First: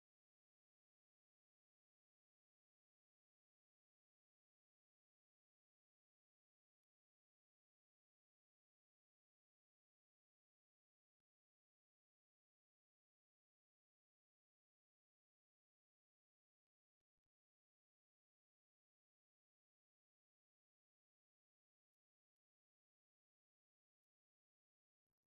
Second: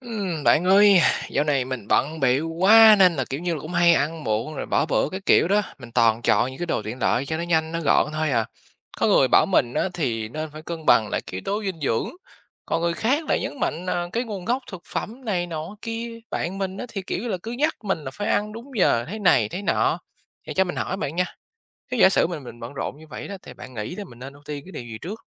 Bạn ơi, dạo này mình bận bịu quá nên là, kiểu như là, cũng hay ăn muộn rồi bỏ bữa cái kiểu đó, mình toàn chọn những cái đồ tiện lợi cho nó nhanh, nó gọn thôi à. Có người bảo mình á thì nên phải cân bằng lại cái yếu tố dinh dưỡng, còn người khác lại nhấn mạnh, cái nguồn gốc thực phẩm này nọ kia. Bạn mình á thì, kiểu như là, cứ nhắc mình là phải ăn đúng giờ, thế này thế nọ. Vậy cho mình hỏi bạn nha, nếu giả sử mình bận rộn như vậy đó thì bạn nghĩ là mình nên ưu tiên cái điều gì trước?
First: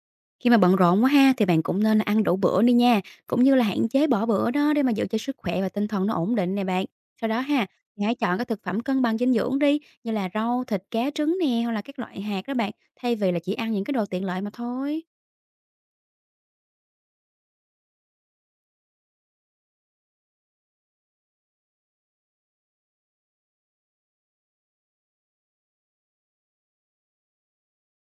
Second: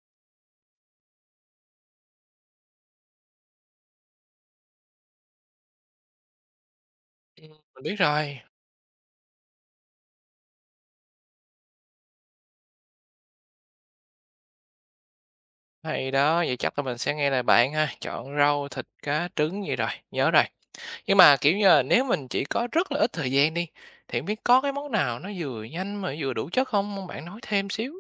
Khi mà bận rộn quá ha, thì bạn cũng nên là ăn đủ bữa đi nha, cũng như là hạn chế bỏ bữa đó để mà giữ cho sức khỏe và tinh thần nó ổn định nè bạn. Sau đó Ừm, ha, mình biết thì hãy chọn rồi. các thực phẩm cân bằng dinh dưỡng đi, như là rau, thịt, cá, trứng nè, hoặc là các loại hạt đó bạn, thay vì là chỉ ăn những cái đồ tiện lợi mà thôi. Hay đó, vậy chắc là mình sẽ nghe lời bạn ha, chọn rau, thịt, cá, trứng gì rồi, nhớ rồi. Nhưng mà kiểu như là nếu mình chỉ có rất là ít thời gian đi, thì không biết có cái món nào nó vừa nhanh mà vừa đủ chất không? Mong bạn nói thêm xíu,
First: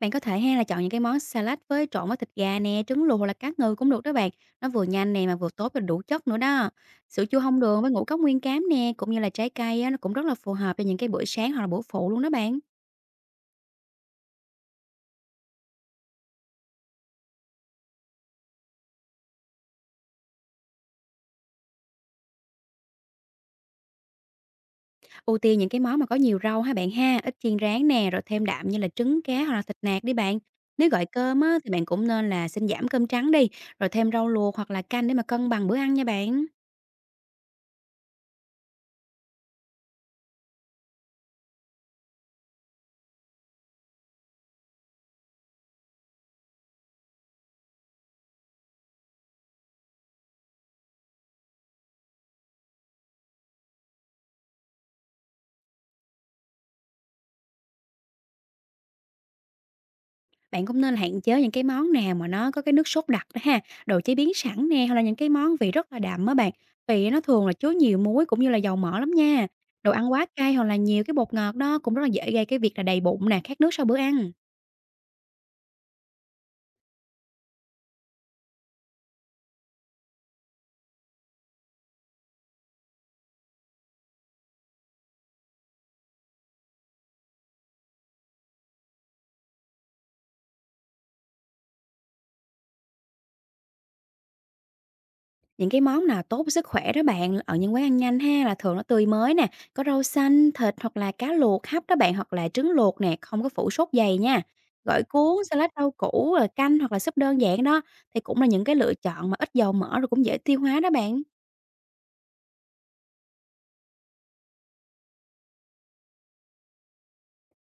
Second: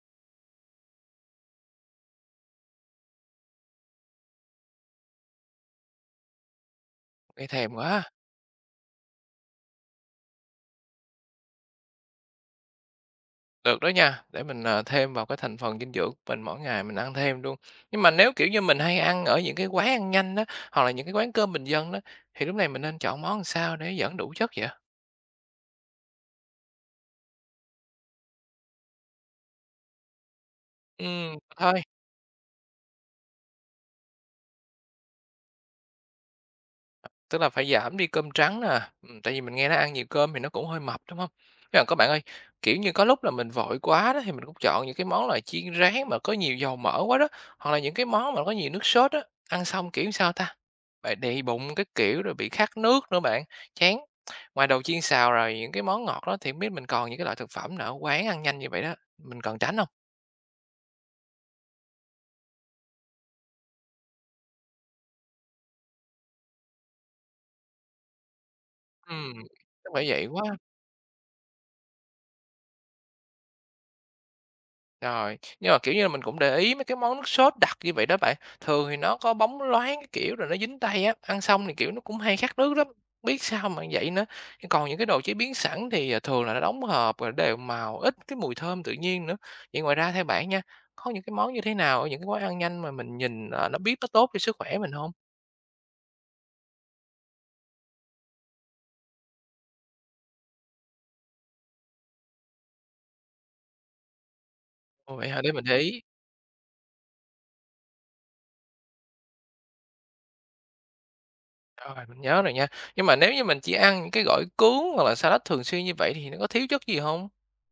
Bạn có thể ha là chọn những cái món salad với trộn với thịt gà nè, trứng luộc hoặc là cá ngừ cũng được đó bạn. Nó vừa nhanh nè mà vừa tốt và đủ chất nữa đó. Sữa chua nghe không thèm đường quá. với ngũ cốc nguyên cám nè, cũng như là trái cây á, nó cũng rất là phù hợp cho những cái bữa sáng hoặc là bữa phụ luôn đó bạn. Được đó nha, để mình thêm vào cái thành phần dinh dưỡng của mình mỗi ngày mình ăn thêm luôn. Nhưng mà nếu kiểu như mình hay ăn ở những cái quán ăn nhanh đó, hoặc là những cái quán cơm bình dân đó, thì lúc này mình nên chọn món làm sao để vẫn đủ chất vậy? Ưu tiên những cái món mà có nhiều rau ha bạn ha, ít chiên rán nè, rồi thêm đạm như là trứng cá hoặc là thịt nạc đi bạn. Nếu gọi Ừ, cơm á, thì thôi. bạn cũng nên là xin giảm cơm trắng đi, rồi thêm rau luộc hoặc là canh để mà cân bằng bữa ăn nha bạn. Tức là phải giảm đi cơm trắng nè, tại vì mình nghe nó ăn nhiều cơm thì nó cũng hơi mập, đúng không? Nhưng mà có bạn ơi, kiểu như, có lúc là mình vội quá đó thì mình cũng chọn những cái món là chiên rán mà có nhiều dầu mỡ quá đó, hoặc là những cái món mà có nhiều nước sốt đó ăn xong, kiểu, sao ta, bị đầy bụng cái kiểu rồi bị khát nước nữa bạn, chán. Ngoài đồ chiên xào rồi những cái món ngọt đó thì hông biết mình còn những cái loại thực phẩm nào ở quán ăn nhanh như vậy đó, mình cần tránh không? Bạn cũng nên là hạn chế những cái món nào mà nó có cái nước sốt đặc đó ha, đồ chế biến sẵn nè, hoặc là những cái món vị rất là đậm á bạn. Vì nó thường là chứa nhiều muối cũng như là dầu mỡ lắm Ừm, nha. Đồ chắc ăn quá vậy quá. cay hoặc là nhiều cái bột ngọt đó cũng rất là dễ gây cái việc là đầy bụng nè, khát nước sau bữa ăn. Rồi, nhưng mà, kiểu như là, mình cũng để ý mấy cái món nước sốt đặc như vậy đó bạn, thường thì nó có bóng loáng cái kiểu rồi nó dính tay á, ăn xong thì, kiểu, nó cũng hay khát nước lắm, không biết sao mà vậy nữa. Nhưng còn những cái đồ chế biến sẵn thì, thường là nó đóng hộp rồi đều màu, ít cái mùi thơm tự nhiên nữa. Vậy ngoài ra theo bạn nha, có những cái món như thế nào ở những cái quán ăn nhanh mà mình nhìn, nó biết nó tốt cho sức khỏe mình không? Những cái món nào tốt với sức khỏe đó bạn, ở những quán ăn nhanh ha, là thường nó tươi mới nè, có rau xanh, thịt hoặc là cá luộc hấp đó bạn, hoặc là trứng luộc nè, không có phủ sốt dày nha. Gỏi Ồ, vậy hả? cuốn, Để mình salad để rau ý. củ, rồi canh hoặc là súp đơn giản đó, thì cũng là những cái lựa chọn mà ít dầu mỡ rồi cũng dễ tiêu hóa đó bạn. Rồi, mình nhớ rồi nha. Nhưng mà nếu như mình chỉ ăn những cái gỏi cuốn hoặc là salad thường xuyên như vậy thì nó có thiếu chất gì không?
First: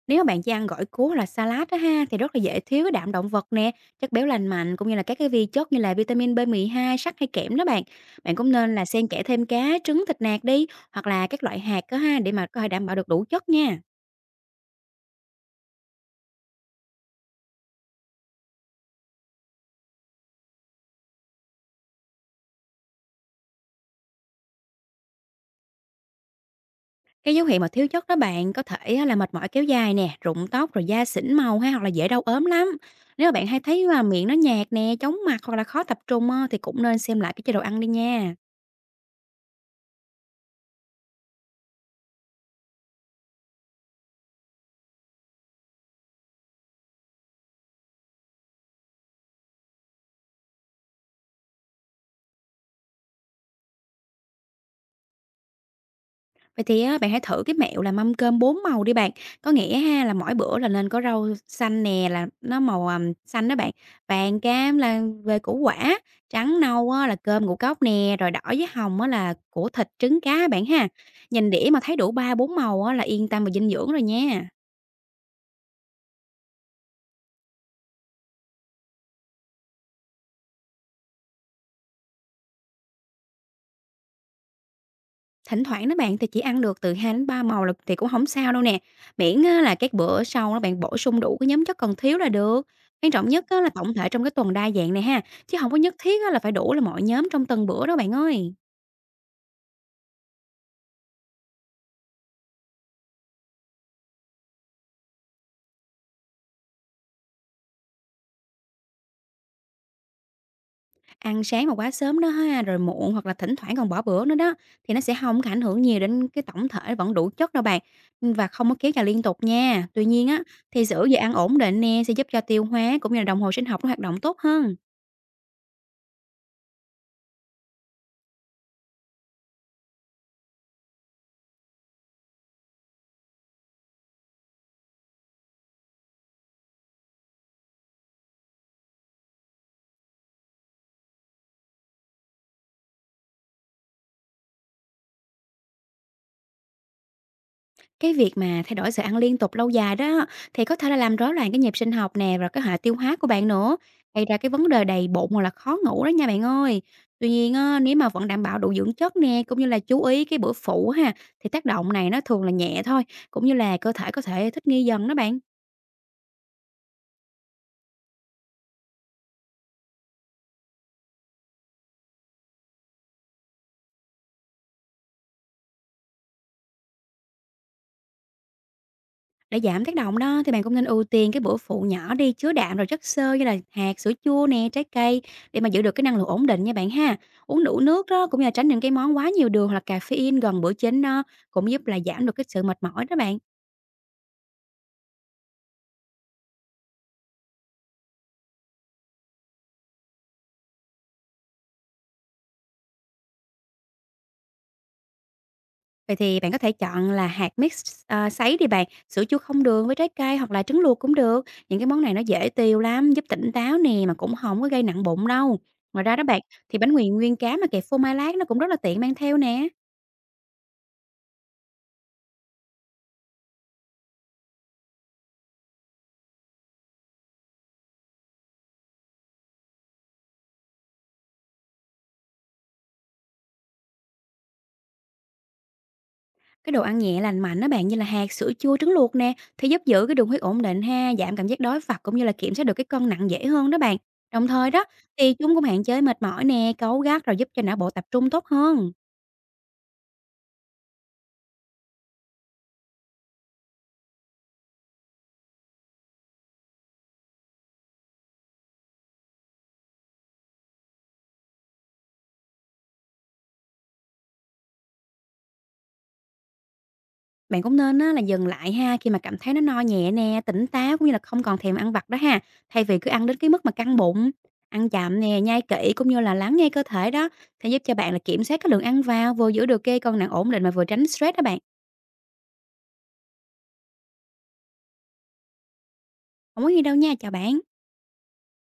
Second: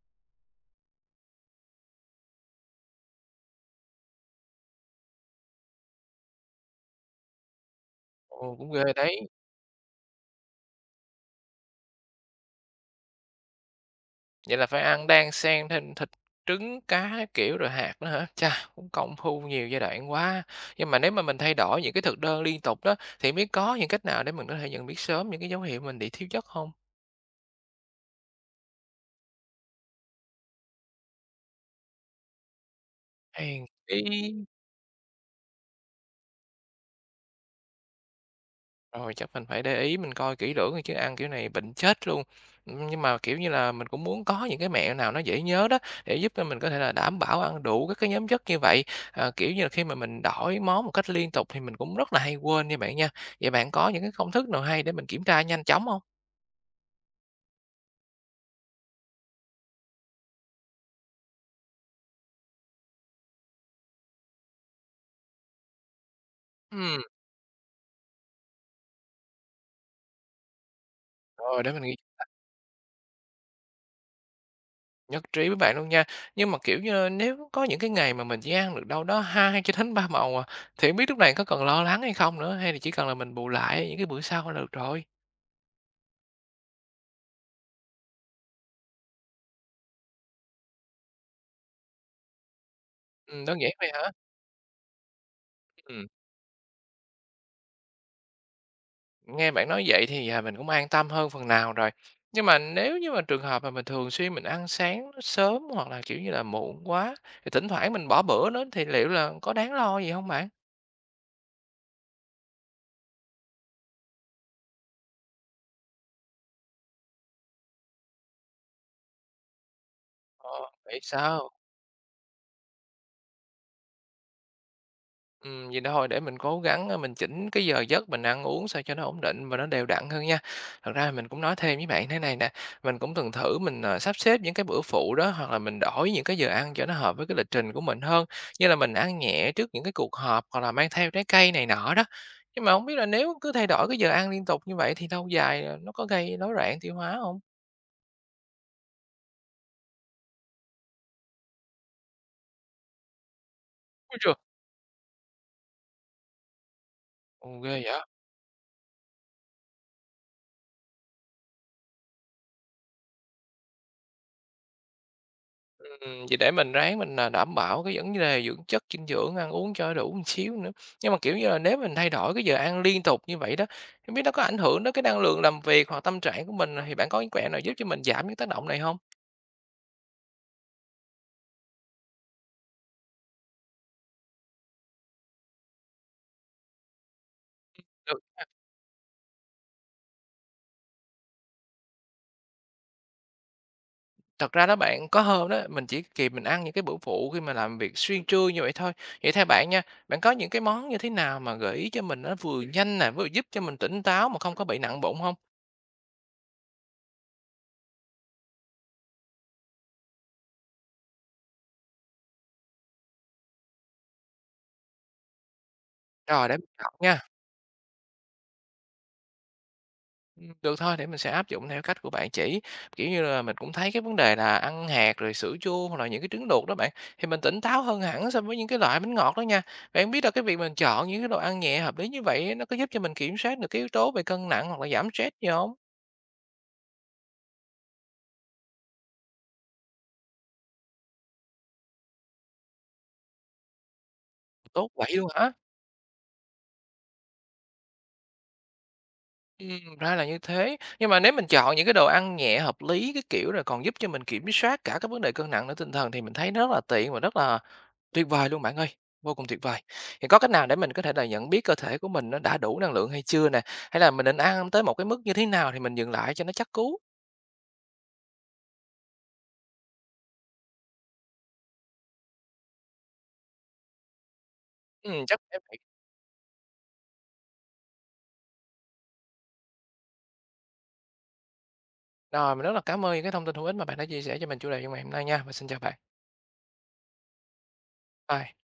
Nếu mà bạn chỉ ăn gỏi cuốn hoặc là salad đó ha, thì rất là dễ thiếu cái đạm động vật nè, chất béo lành mạnh cũng như là các cái vi chất như là vitamin B2, sắt hay kẽm đó bạn. Bạn cũng Ồ, cũng nên là ghê xen đấy. kẽ thêm cá, trứng, thịt nạc đi, hoặc là các loại hạt đó ha, để mà có thể đảm bảo được đủ chất nha. Vậy là phải ăn đan xen thêm thịt, trứng, cá các kiểu rồi hạt nữa hả? Chà, cũng công phu nhiều giai đoạn quá. Nhưng mà nếu mà mình thay đổi những cái thực đơn liên tục đó, thì biết có những cách nào để mình có thể nhận biết sớm những cái dấu hiệu mình bị thiếu chất không? Cái dấu hiệu mà thiếu chất đó bạn có thể á là mệt mỏi kéo dài nè, rụng tóc rồi da xỉn màu hay hoặc là dễ đau ốm lắm. Nếu mà bạn hay Hèn thấy là miệng nó chi. nhạt nè, chóng mặt hoặc là khó tập trung á, thì cũng nên xem lại cái chế độ ăn đi nha. Rồi, chắc mình phải để ý mình coi kỹ lưỡng rồi chứ ăn kiểu này bệnh chết luôn. Nhưng mà, kiểu như là, mình cũng muốn có những cái mẹo nào nó dễ nhớ đó, để giúp cho mình có thể là đảm bảo ăn đủ các cái nhóm chất như vậy. À, kiểu như là, khi mà mình đổi món một cách liên tục thì mình cũng rất là hay quên nha bạn nha. Vậy bạn có những cái công thức nào hay để mình kiểm tra nhanh chóng không? Vậy thì á, bạn hãy thử cái mẹo là mâm cơm bốn màu đi bạn. Có nghĩa ha là mỗi bữa là nên có rau xanh nè, là nó màu ầm, xanh đó bạn. Vàng cam là về củ quả, trắng Ừ, nâu á, là cơm ngũ cốc nè, rồi đỏ với hồng á, là của thịt trứng cá bạn ha. Nhìn rồi đĩa để mà mình thấy ghi, đủ ba bốn màu á, là yên tâm về dinh dưỡng rồi nha. nhất trí với bạn luôn nha. Nhưng mà, kiểu như, nếu có những cái ngày mà mình chỉ ăn được đâu đó 2 cho đến 3 món à, thì hông biết lúc này có cần lo lắng hay không nữa, hay là chỉ cần là mình bù lại những cái bữa sau là được rồi? Thỉnh thoảng đó bạn thì chỉ ăn được từ 2 đến 3 màu là thì cũng không sao đâu nè, miễn á là các bữa sau đó bạn bổ sung đủ cái nhóm chất còn thiếu là được. Quan trọng nhất Đơn á là giản vậy tổng thể hả? trong cái tuần đa dạng này ha, chứ không có nhất Ừm, thiết á là phải đủ là mọi nhóm trong từng bữa đó bạn ơi. nghe bạn nói vậy thì, mình cũng an tâm hơn phần nào rồi. Nhưng mà nếu như mà trường hợp mà mình thường xuyên mình ăn sáng nó sớm hoặc là, kiểu như là, muộn quá, thì thỉnh thoảng mình bỏ bữa nữa thì liệu là có đáng lo gì không bạn? Ăn sáng mà quá sớm đó ha, rồi muộn hoặc là thỉnh thoảng còn bỏ bữa nữa đó, thì nó sẽ không có ảnh hưởng nhiều đến cái tổng thể vẫn đủ chất đâu bạn, và không có kéo dài liên tục nha. Tuy nhiên á, Ờ, thì vậy giữ giờ ăn sao? ổn định nè, sẽ giúp cho tiêu hóa cũng như là đồng hồ sinh học nó hoạt động tốt hơn. Vậy đó thôi để mình cố gắng, mình chỉnh cái giờ giấc mình ăn uống sao cho nó ổn định và nó đều đặn hơn nha. Thật ra mình cũng nói thêm với bạn thế này nè, mình cũng từng thử mình, sắp xếp những cái bữa phụ đó, hoặc là mình đổi những cái giờ ăn cho nó hợp với cái lịch trình của mình hơn, như là mình ăn nhẹ trước những cái cuộc họp hoặc là mang theo trái cây này nọ đó. Nhưng mà không biết là nếu cứ thay đổi cái giờ ăn liên tục như vậy thì lâu dài, nó có gây rối loạn tiêu hóa không? Cái việc mà thay đổi giờ ăn liên tục lâu dài đó thì có thể là làm rối loạn cái nhịp sinh học nè, rồi cái hệ tiêu hóa của bạn nữa, Ôi gây trời! ra cái vấn đề đầy bụng hoặc là khó ngủ đó nha bạn ơi. Tuy nhiên Ồ, ghê á, nếu vậy? mà vẫn đảm bảo đủ dưỡng chất nè, cũng như là chú ý cái bữa phụ ha, thì tác động này nó thường là nhẹ thôi, cũng như là cơ thể có thể thích nghi dần đó bạn. Vậy để mình ráng mình, đảm bảo cái vấn đề dưỡng chất, dinh dưỡng, ăn uống cho đủ một xíu nữa. Nhưng mà, kiểu như là, nếu mình thay đổi cái giờ ăn liên tục như vậy đó, không biết nó có ảnh hưởng đến cái năng lượng làm việc hoặc tâm trạng của mình, thì bạn có những quẹo nào giúp cho mình giảm những tác động này không? Để giảm tác động đó thì bạn cũng nên ưu tiên cái bữa phụ nhỏ đi, chứa đạm rồi chất xơ như là hạt, sữa chua nè, trái cây, để mà giữ được cái năng lượng ổn định nha bạn ha. Uống đủ nước Thật đó cũng như là tránh những cái món quá nhiều đường hoặc là caffeine gần bữa chính đó, cũng giúp là giảm được cái sự mệt mỏi đó bạn. thật ra đó bạn, có hôm đó mình chỉ kịp mình ăn những cái bữa phụ khi mà làm việc xuyên trưa như vậy thôi. Vậy theo bạn nha, bạn có những cái món như thế nào mà gợi ý cho mình nó vừa nhanh nè, vừa giúp cho mình tỉnh táo mà không có bị nặng bụng không? Vậy thì bạn có thể chọn là hạt mix à, sấy đi bạn, sữa chua không đường với trái cây hoặc là trứng luộc cũng được. Những cái món này nó dễ tiêu lắm, giúp tỉnh táo nè mà cũng không có gây nặng bụng đâu. Ngoài ra đó bạn, Rồi để mình thì bánh chọn mì nha. nguyên cám mà kẹp phô mai lát nó cũng rất là tiện mang theo nè. Được thôi, để mình sẽ áp dụng theo cách của bạn chỉ. Kiểu như là, mình cũng thấy cái vấn đề là ăn hạt rồi sữa chua hoặc là những cái trứng luộc đó bạn, thì mình tỉnh táo hơn hẳn so với những cái loại bánh ngọt đó nha. Bạn biết là cái việc mình chọn những cái đồ ăn nhẹ hợp lý như vậy nó có giúp cho mình kiểm soát được cái yếu tố về cân nặng hoặc là giảm stress gì hông? Cái đồ ăn nhẹ lành mạnh đó bạn, như là hạt, sữa chua, trứng luộc nè, thì giúp giữ cái đường huyết ổn định ha, giảm cảm giác đói phạt cũng như là kiểm soát được cái cân nặng dễ hơn đó bạn. Đồng thời đó Tốt vậy luôn thì hả? chúng cũng hạn chế mệt mỏi nè, cáu gắt rồi giúp cho não bộ tập trung tốt hơn. Ra là như thế. Nhưng mà nếu mình chọn những cái đồ ăn nhẹ hợp lý, cái kiểu, rồi còn giúp cho mình kiểm soát cả cái vấn đề cân nặng nữa tinh thần thì mình thấy nó rất là tiện và rất là tuyệt vời luôn bạn ơi, vô cùng tuyệt vời. Thì có cách nào để mình có thể là nhận biết cơ thể của mình nó đã đủ năng lượng hay chưa nè? Hay là mình định ăn tới một cái mức như thế nào thì mình dừng lại cho nó chắc cú? Bạn cũng nên á, là dừng lại ha khi mà cảm thấy nó no nhẹ nè, tỉnh táo cũng như là không còn thèm ăn vặt đó ha. Thay vì cứ ăn đến cái mức mà căng bụng, ăn chậm nè, Chắc phải nhai vậy. kỹ cũng như là lắng nghe cơ thể đó, sẽ giúp cho bạn là kiểm soát cái lượng ăn vào, vừa giữ được cái cân nặng ổn định mà vừa tránh stress đó bạn. Rồi, mình rất là cảm ơn những cái thông tin hữu ích mà bạn đã chia sẻ cho mình chủ đề trong ngày hôm nay nha. Và xin chào bạn. Không có gì đâu nha, chào bạn. Bye.